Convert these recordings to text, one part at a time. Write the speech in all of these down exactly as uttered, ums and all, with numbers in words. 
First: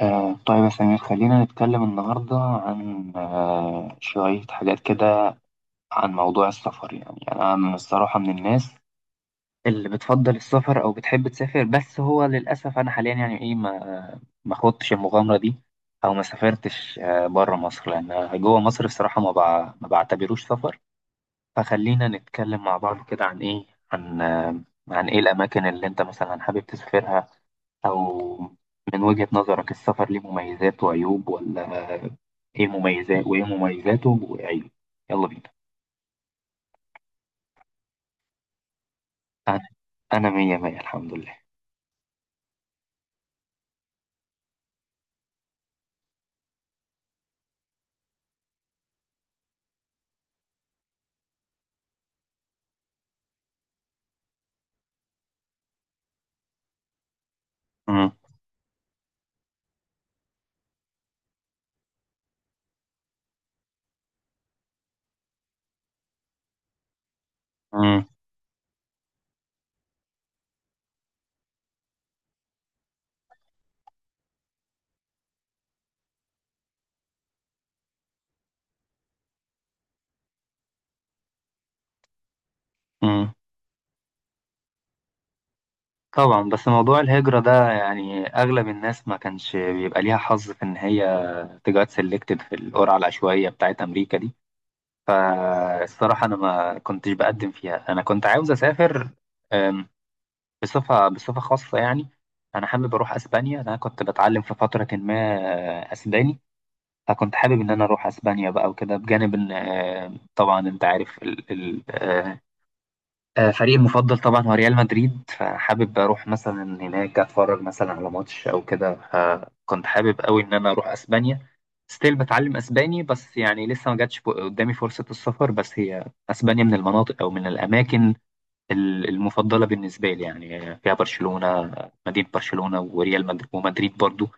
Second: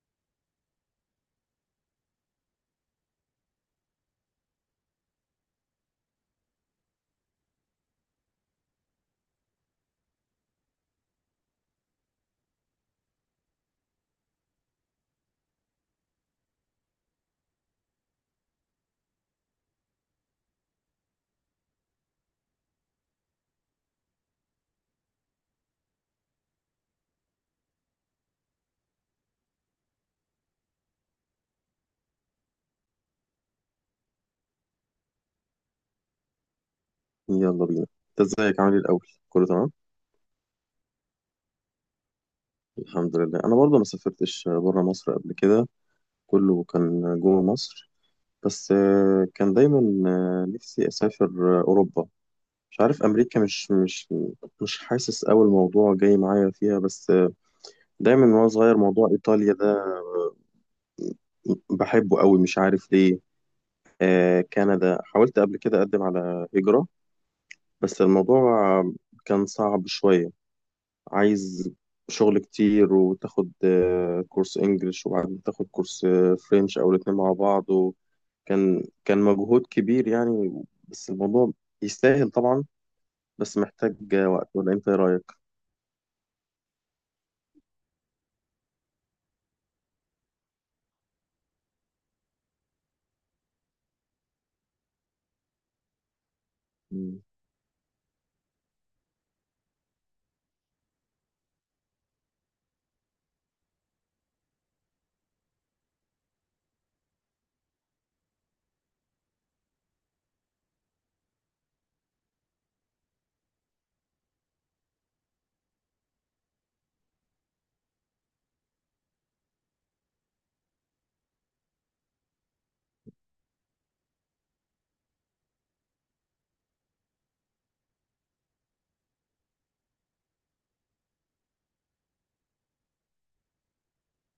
آه طيب يا سمير، خلينا نتكلم النهاردة عن آه شوية حاجات كده عن موضوع السفر. يعني يعني أنا من الصراحة من الناس اللي بتفضل السفر أو بتحب تسافر، بس هو للأسف أنا حاليا يعني إيه، ما ما خدتش المغامرة دي، أو ما سافرتش آه بره مصر، لأن جوه مصر الصراحة ما بع... ما بعتبروش سفر. فخلينا نتكلم مع بعض كده عن إيه عن آه عن إيه الأماكن اللي أنت مثلا حابب تسافرها، أو من وجهة نظرك السفر ليه مميزات وعيوب ولا إيه؟ مميزات وإيه مميزاته وعيوب. يلا بينا. يلا بينا، انت ازيك؟ عامل ايه الاول؟ كله أنا تمام؟ أنا مية مية الحمد لله. الحمد لله، انا برضه ما سافرتش بره مصر قبل كده، كله كان جوه مصر. بس آه، كان دايما آه، نفسي اسافر آه، اوروبا. مش عارف امريكا، مش مش مش حاسس قوي الموضوع جاي معايا فيها. بس آه، مم. دايما وانا صغير موضوع ايطاليا ده بحبه قوي، مش عارف ليه. آه، كندا حاولت قبل كده اقدم على هجرة، بس مم. الموضوع كان صعب شوية. عايز شغل كتير، وتاخد آه، كورس انجليش وبعدين تاخد كورس آه، فرنش او الاتنين مع بعض، وكان كان مجهود كبير يعني. بس الموضوع يستاهل طبعا، مم. بس محتاج آه، وقت. ولا انت ايه رايك؟ طبعا بس موضوع الهجرة ده يعني أغلب الناس ما كانش بيبقى ليها حظ في إن هي تجات سيلكتد في القرعة العشوائية بتاعت أمريكا دي. فالصراحة أنا ما كنتش مم. بقدم فيها، أنا كنت عاوز أسافر بصفة بصفة خاصة يعني. أنا حابب أروح أسبانيا، أنا كنت بتعلم في فترة ما أسباني، فكنت حابب إن أنا أروح أسبانيا بقى وكده، بجانب إن آه، طبعا أنت عارف ال- ال- آه، آه، فريقي المفضل طبعا هو ريال مدريد، فحابب أروح مثلا هناك أتفرج مثلا على ماتش أو كده. فكنت حابب أوي إن أنا أروح أسبانيا، ستيل بتعلم أسباني، بس يعني لسه ما جاتش قدامي فرصة السفر. بس هي أسبانيا من المناطق أو من الأماكن ال- المفضلة بالنسبة لي، يعني فيها برشلونة، مدينة برشلونة وريال مدريد ومدريد برضو.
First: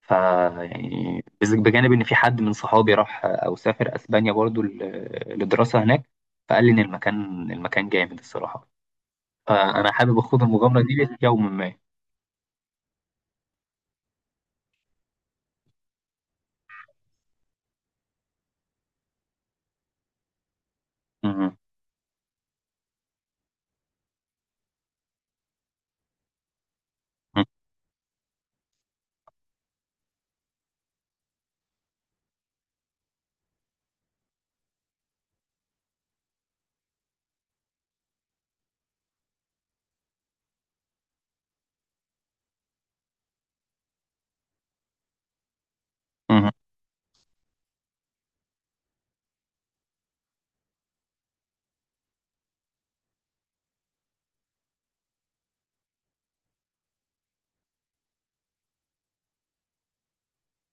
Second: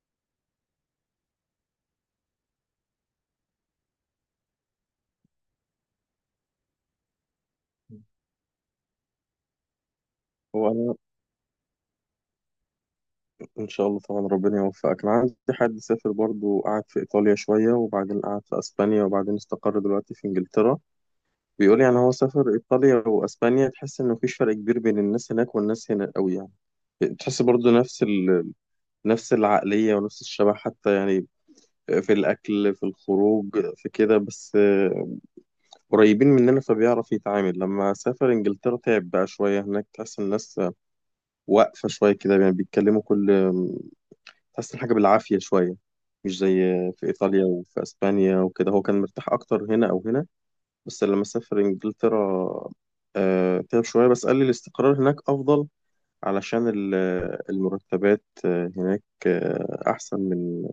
ف يعني بز- بجانب إن في حد من صحابي راح أو سافر أسبانيا برضو ل- لدراسة هناك، فقال لي إن المكان المكان جامد الصراحة، فأنا حابب أخوض هو المغامرة انا دي في يوم ما. ان شاء الله طبعا ربنا يوفقك. انا عندي حد سافر برضو، قعد في ايطاليا شويه وبعدين قعد في اسبانيا وبعدين استقر دلوقتي في انجلترا. مهم. بيقول يعني هو سافر ايطاليا واسبانيا، تحس ان مفيش فرق كبير بين الناس هناك والناس هنا قوي يعني. تحس برضو نفس ال نفس العقلية ونفس الشبه حتى يعني، في الأكل، في الخروج، في كده. بس آه، قريبين مننا فبيعرف يتعامل. لما سافر إنجلترا تعب بقى شوية هناك، تحس الناس واقفة شوية كده يعني، بيتكلموا كل تحس الحاجة بالعافية شوية، مش زي مهم. في إيطاليا وفي أسبانيا وكده. هو كان مرتاح أكتر هنا أو هنا، بس لما سافر إنجلترا آه، تعب شوية. بس قال لي الاستقرار هناك أفضل، علشان ال- المرتبات آه، هناك آه، أحسن من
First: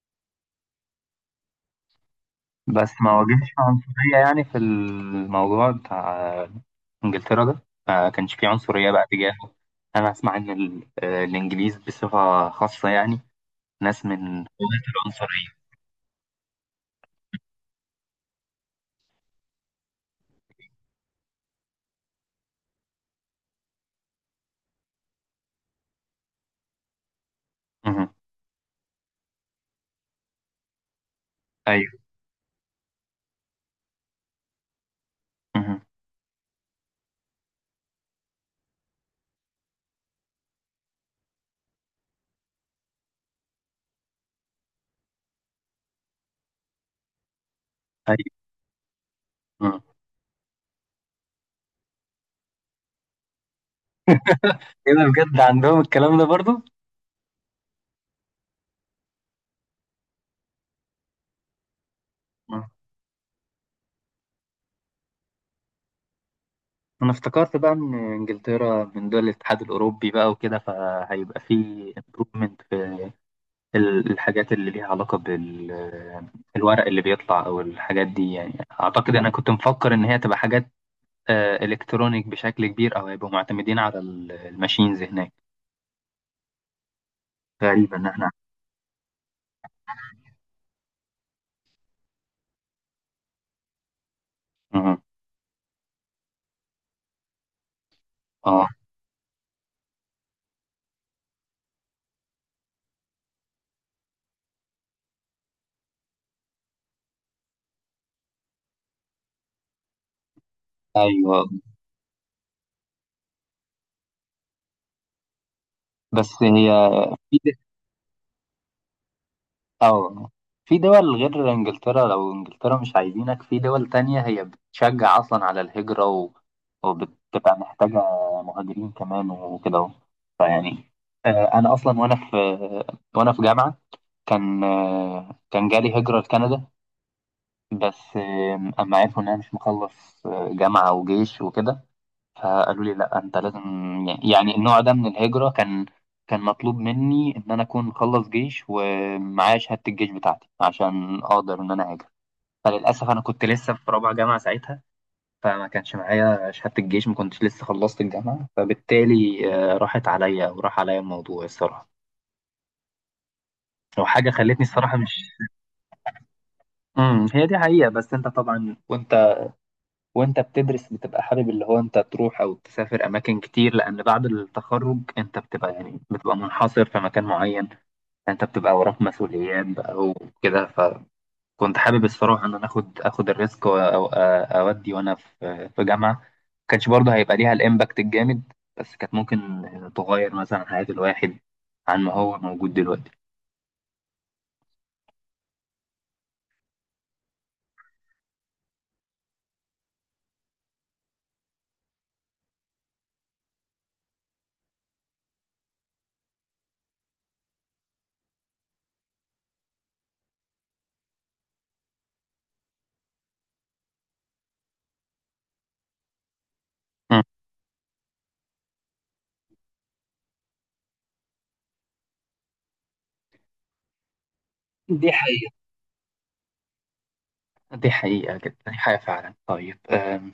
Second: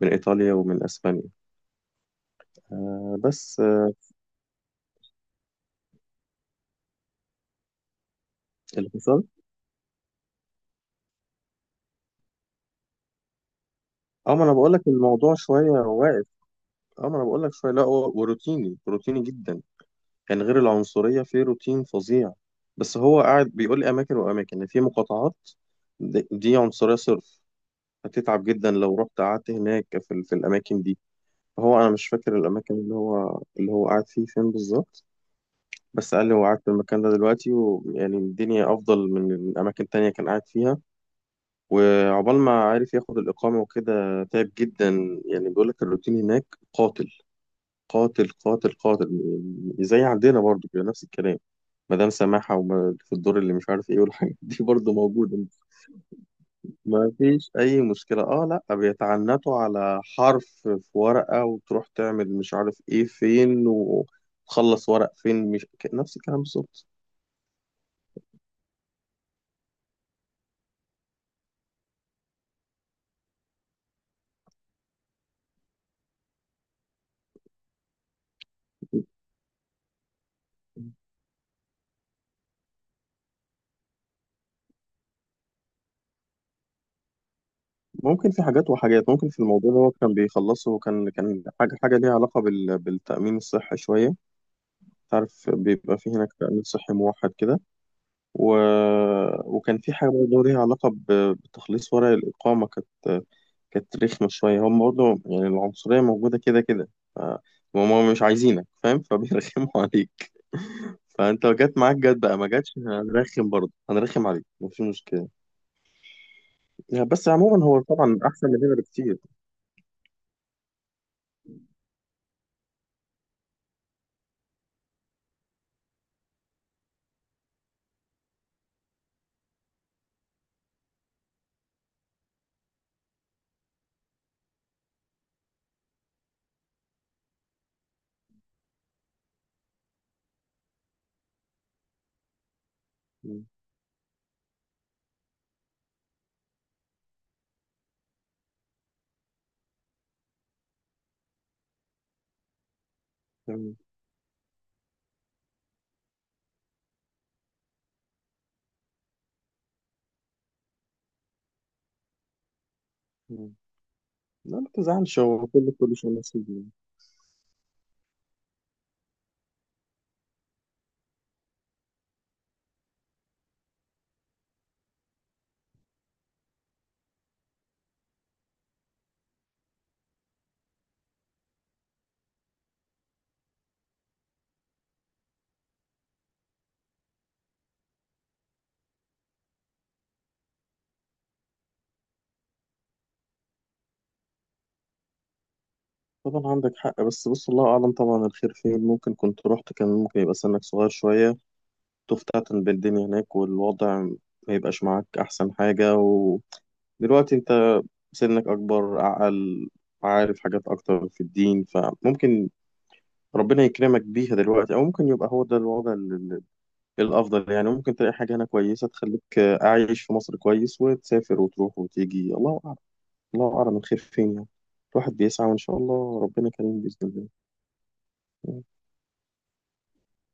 من إيطاليا ومن أسبانيا. بس ما آه واجهش بس آه عنصرية يعني في الموضوع بتاع إنجلترا ده؟ ما كانش فيه عنصرية اللي بقى حصل، تجاهه؟ أنا أسمع إن ال- الإنجليز بصفة خاصة يعني ناس من اه ما انا بقول لك قوات الموضوع العنصرية. شويه واقف. اه ما انا بقول لك شويه، لا هو وروتيني، روتيني جدا يعني، غير العنصريه في روتين فظيع. بس هو قاعد بيقول لي اماكن واماكن، يعني في مقاطعات دي دي عنصريه صرف، مهم. هتتعب جدا لو رحت قعدت هناك في, ال- في الاماكن دي. هو انا أيوه. مش فاكر الاماكن اللي هو اللي هو قاعد فيه فين بالظبط. مهم. بس قال لي هو قاعد في المكان ده دلوقتي، ويعني الدنيا افضل من من اماكن تانية كان قاعد فيها. وعقبال ما عارف ياخد الإقامة وكده تعب جدا. يعني بيقول لك الروتين هناك قاتل، قاتل أيوه. قاتل قاتل. مهم. زي عندنا برضو كده نفس الكلام، مدام سماحة وما في الدور اللي مش عارف ايه والحاجات دي برضو إيه ده موجودة. بجد عندهم الكلام ده برضو؟ ما فيش أي مشكلة، اه لا، بيتعنتوا على حرف في ورقة وتروح تعمل مش مم. عارف ايه فين وتخلص ورق فين، مش ك- نفس الكلام بالظبط. أنا افتكرت بقى إن إنجلترا من دول الاتحاد الأوروبي بقى وكده، فهيبقى فيه improvement في ال- الحاجات اللي ليها علاقة بالورق اللي بيطلع أو الحاجات دي، يعني أعتقد أنا كنت مفكر إن هي تبقى حاجات آه، إلكترونيك بشكل كبير، أو هيبقوا معتمدين على ال- الماشينز هناك. غريبة إن إحنا. ممكن في حاجات وحاجات، ممكن في الموضوع اللي هو كان بيخلصه كان كان حاجة حاجة ليها علاقة بال... بالتأمين الصحي شوية. مهم. تعرف بيبقى في هناك تأمين صحي موحد كده، و... آه. وكان في حاجة برضه ليها علاقة ب... بتخليص ورق الإقامة. كانت كانت رخمة شوية. هم برضه يعني العنصرية موجودة كده كده. ف... هم مش عايزينك فاهم فبيرخموا عليك. فانت أيوه. لو جت معاك جت، بقى ما جاتش هنرخم برضه، هنرخم عليك مفيش مشكلة. بس هي، يعني بس عموما هو طبعا أحسن من هنا أو في دول غير إنجلترا، لو إنجلترا مش عايزينك في دول تانية هي بتشجع أصلا على الهجرة، و... وبتبقى محتاجة مهاجرين كمان وكده أهو. فيعني آه، أنا أصلا وأنا في وأنا في جامعة، كان آه، كان جالي هجرة لكندا، بس آه، أما عرفوا إن أنا مش مخلص آه، جامعة وجيش وكده، فقالوا لي لا انت بكتير. لازم يعني النوع ده من الهجرة كان كان مطلوب مني ان انا اكون مخلص جيش ومعايا شهادة الجيش بتاعتي عشان اقدر ان انا هاجر. فللاسف انا كنت لسه في رابعة جامعة ساعتها، فما كانش معايا شهادة الجيش، ما كنتش لسه خلصت الجامعة، فبالتالي آه، راحت عليا وراح عليا الموضوع الصراحة، وحاجة خلتني لا ما الصراحة تزعلش، مش. هو كل كل شيء نصيب يعني. امم هي دي حقيقة، بس انت طبعا وانت وانت بتدرس بتبقى حابب اللي هو انت تروح او تسافر اماكن كتير، لان بعد التخرج انت بتبقى يعني بتبقى منحصر في مكان معين، انت بتبقى وراك مسؤوليات بقى وكده، فكنت حابب الصراحه ان انا اخد اخد الريسك و- او أ- اودي وانا في في جامعه. ما كانش برضه هيبقى ليها الامباكت الجامد، بس كانت ممكن تغير مثلا حياه الواحد عن ما هو موجود دلوقتي. طبعا عندك حق، بس بص، الله أعلم طبعا الخير فين. ممكن كنت رحت كان ممكن يبقى سنك صغير شوية، تفتتن بالدنيا هناك والوضع ما يبقاش معاك أحسن حاجة. ودلوقتي أنت سنك أكبر، أعقل، عارف حاجات أكتر في الدين، فممكن ربنا يكرمك بيها دلوقتي. أو ممكن يبقى هو ده الوضع ال- ال- مم. الأفضل يعني. ممكن تلاقي حاجة هنا كويسة تخليك أعيش في مصر كويس وتسافر وتروح وتيجي. الله، الله أعلم الخير فين يعني. دي الواحد بيسعى حقيقة. وإن شاء الله ربنا كريم بإذن دي حقيقة جدا، الله. دي حقيقة فعلا. طيب آم،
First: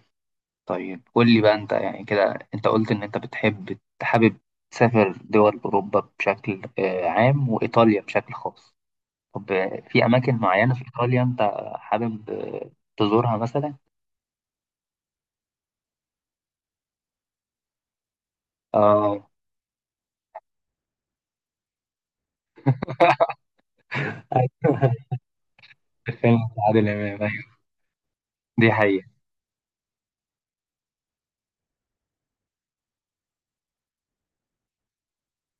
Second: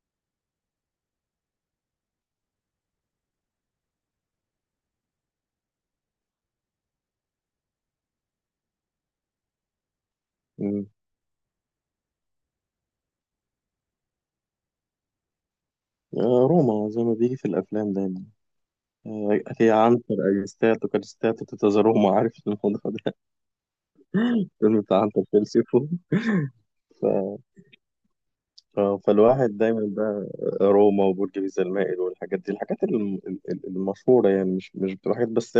طيب قول لي بقى انت، يعني كده انت قلت ان انت بتحب حابب تسافر دول اوروبا بشكل آه، عام وايطاليا بشكل خاص. طب آه، في اماكن معينة في مم. ايطاليا انت حابب آه، تزورها مثلا؟ آه، روما زي ما بيجي في الأفلام دايما. اه. آه، أتي عنتر، أجستاتو كاريستاتو تيتا روما، عارف الموضوع ده؟ ايوه. الفيلم بتاع عنتر فيلسيفو. فيلم عادل ف... امام، ايوه دي ف... حقيقة. فالواحد دايما بقى روما وبرج بيزا المائل والحاجات دي، الحاجات الم... ال- المشهورة يعني، مش مش بتبقى حاجات بس.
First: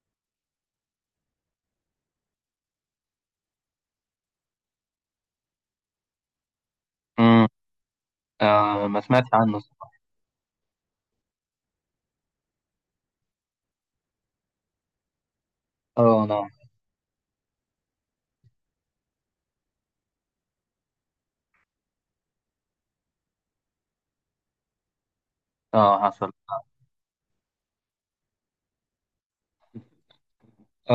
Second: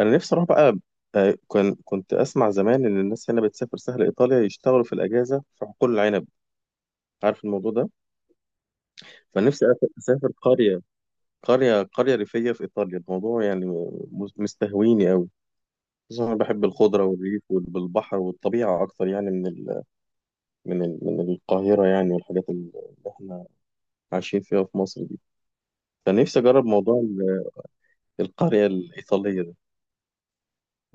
أنا نفسي أروح بقى. آه، كان كنت أسمع زمان إن الناس هنا بتسافر سهل إيطاليا يشتغلوا في الأجازة في حقول العنب. عارف امم. الموضوع ده؟ آه ما سمعتش عنه فنفسي الصراحة. أسافر قرية قرية قرية ريفية في إيطاليا. الموضوع يعني مز- مستهويني أوي. اه خصوصا أنا انا. بحب الخضرة والريف والبحر والطبيعة أكتر يعني من ال من ال من القاهرة يعني، والحاجات اللي إحنا عايشين فيها في مصر دي. اه حصل. فنفسي أجرب موضوع ال- القرية الإيطالية ده.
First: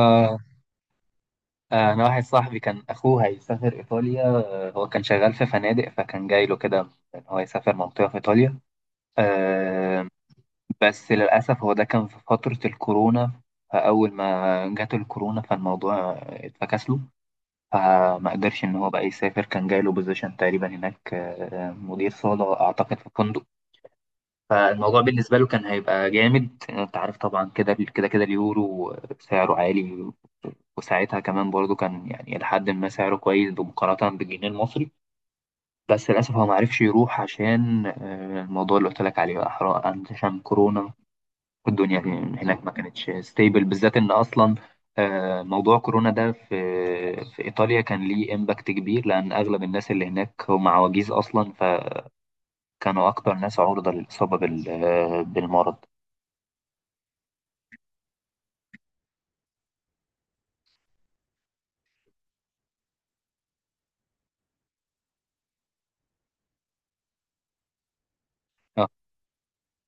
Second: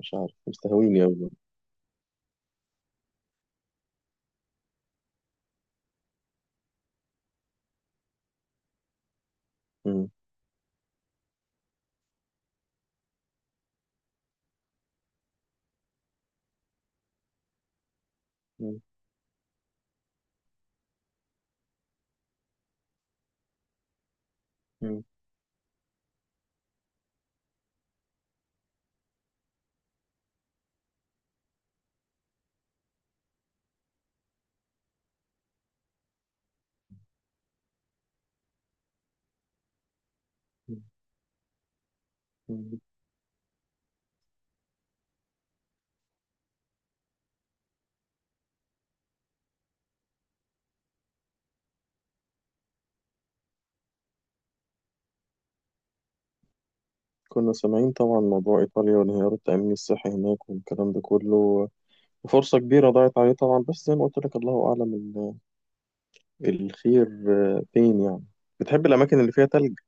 مش عارف، مستهويني أوي. آه، انا واحد صاحبي كان اخوه هيسافر ايطاليا، آه، هو كان شغال في فنادق فكان جاي له كده ان هو يسافر منطقة في ايطاليا. آه. مم. بس للأسف هو ده كان في فترة الكورونا، فأول ما جات الكورونا فالموضوع اتفكس له، فما قدرش إن مم. هو بقى يسافر. كان جاي له بوزيشن تقريبا هناك، آه، مدير صالة أعتقد في فندق. فالموضوع مم. بالنسبة له كان هيبقى جامد. أنت عارف طبعا كده كده كده اليورو سعره عالي، وساعتها كمان برضو كان يعني لحد ما سعره كويس بمقارنة بالجنيه المصري. بس للأسف هو معرفش يروح عشان آه، الموضوع اللي قلت لك عليه بقى حرام، عشان كورونا والدنيا هناك ما مم. كانتش ستيبل، بالذات ان اصلا آه، موضوع كورونا ده في في ايطاليا كان ليه امباكت كبير، لان اغلب الناس اللي هناك هم عواجيز اصلا، فكانوا اكتر ناس عرضة للاصابة بال- آه، بالمرض. كنا سامعين طبعا موضوع إيطاليا وانهيار التأمين الصحي هناك والكلام ده كله. فرصة كبيرة ضاعت عليه طبعا، بس زي ما قلت لك الله أعلم الخير آه، فين يعني. بتحب آه. الأماكن اللي فيها تلج؟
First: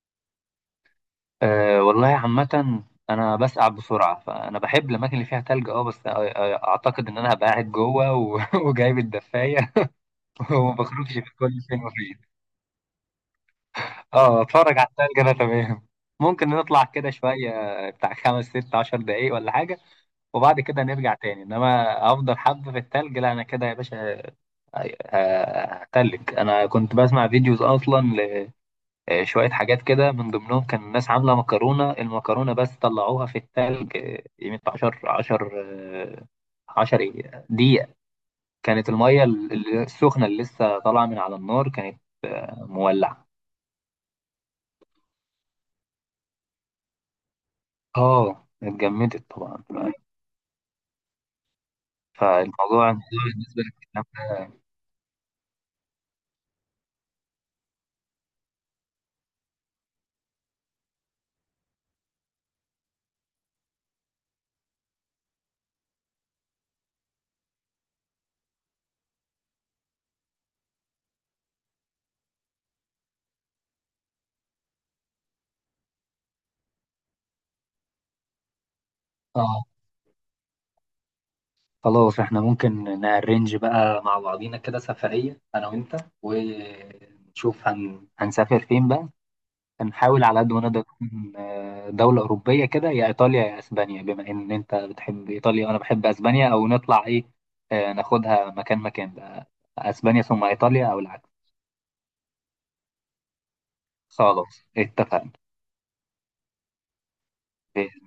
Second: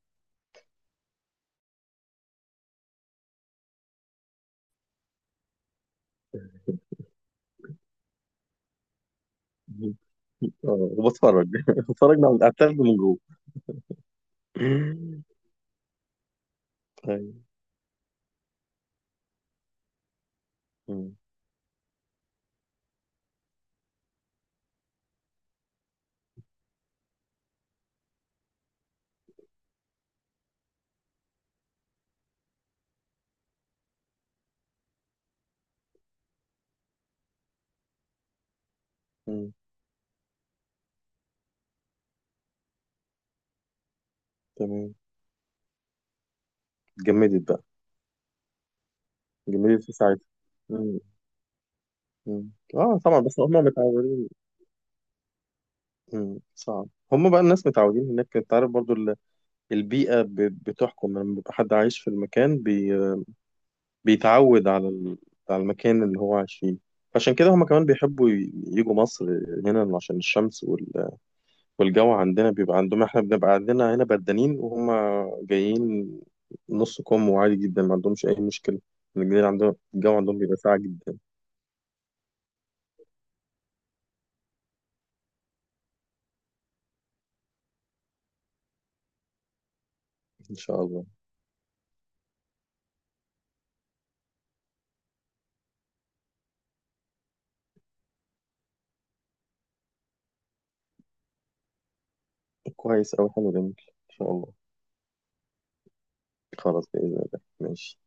آه، والله عامة انا بسقع بسرعة، فانا بحب الاماكن اللي فيها تلج. اه بس آه، آه، اعتقد ان انا هبقى قاعد جوه و- وجايب الدفاية آه، وما بخرجش في وبتفرج كل فين بتفرج من وفين. على التلج من جوه. اه اتفرج على التاني كده تمام. ممكن نطلع كده أيوة. شوية بتاع خمس ست عشر دقايق ولا حاجة، وبعد كده نرجع مم. تاني، انما افضل حبة في التلج لا، انا كده يا باشا ه- هتلج. انا كنت بسمع فيديوز اصلا لشوية حاجات كده، من ضمنهم كان الناس عاملة مكرونة، المكرونة بس طلعوها في التلج قيمة عشر عشر آه، عشر إيه؟ دقيقة. كانت المية ال- مم. ال- السخنة اللي لسه طالعة من على النار كانت مولعة. تمام، جمدت بقى، اه اتجمدت طبعا. جمدت في ساعتها. مم. مم. فالموضوع اه الموضوع طبعا، بس هم بالنسبة لك إن إحنا-. متعودين. مم. صعب، هم بقى الناس متعودين هناك. انت عارف برضو ال- البيئة ب- بتحكم، لما بيبقى حد عايش في المكان بي... بيتعود على ال... على المكان اللي هو عايش فيه. عشان كده هم كمان بيحبوا ي- يجوا مصر هنا عشان الشمس والجو. عندنا بيبقى عندهم، احنا بنبقى عندنا هنا بدانين وهم جايين نص كم وعادي جدا، ما عندهمش اي مشكله. الجو اه عندهم، الجو عندهم بيبقى ساقع جدا. خلاص احنا ممكن نأرنج بقى مع بعضينا كده سفرية أنا وأنت، ونشوف هن... هنسافر فين بقى. هنحاول على قد ان ما نقدر شاء الله، نكون، آه، دولة أوروبية كده، يا إيطاليا يا أسبانيا، بما إن أنت بتحب إيطاليا وأنا بحب أسبانيا. أو نطلع إيه، آه، ناخدها مكان مكان بقى، أسبانيا ثم إيطاليا أو العكس. كويس اوي، حلو جميل، ان شاء الله. خلاص اتفقنا. خلاص باذن الله ماشي.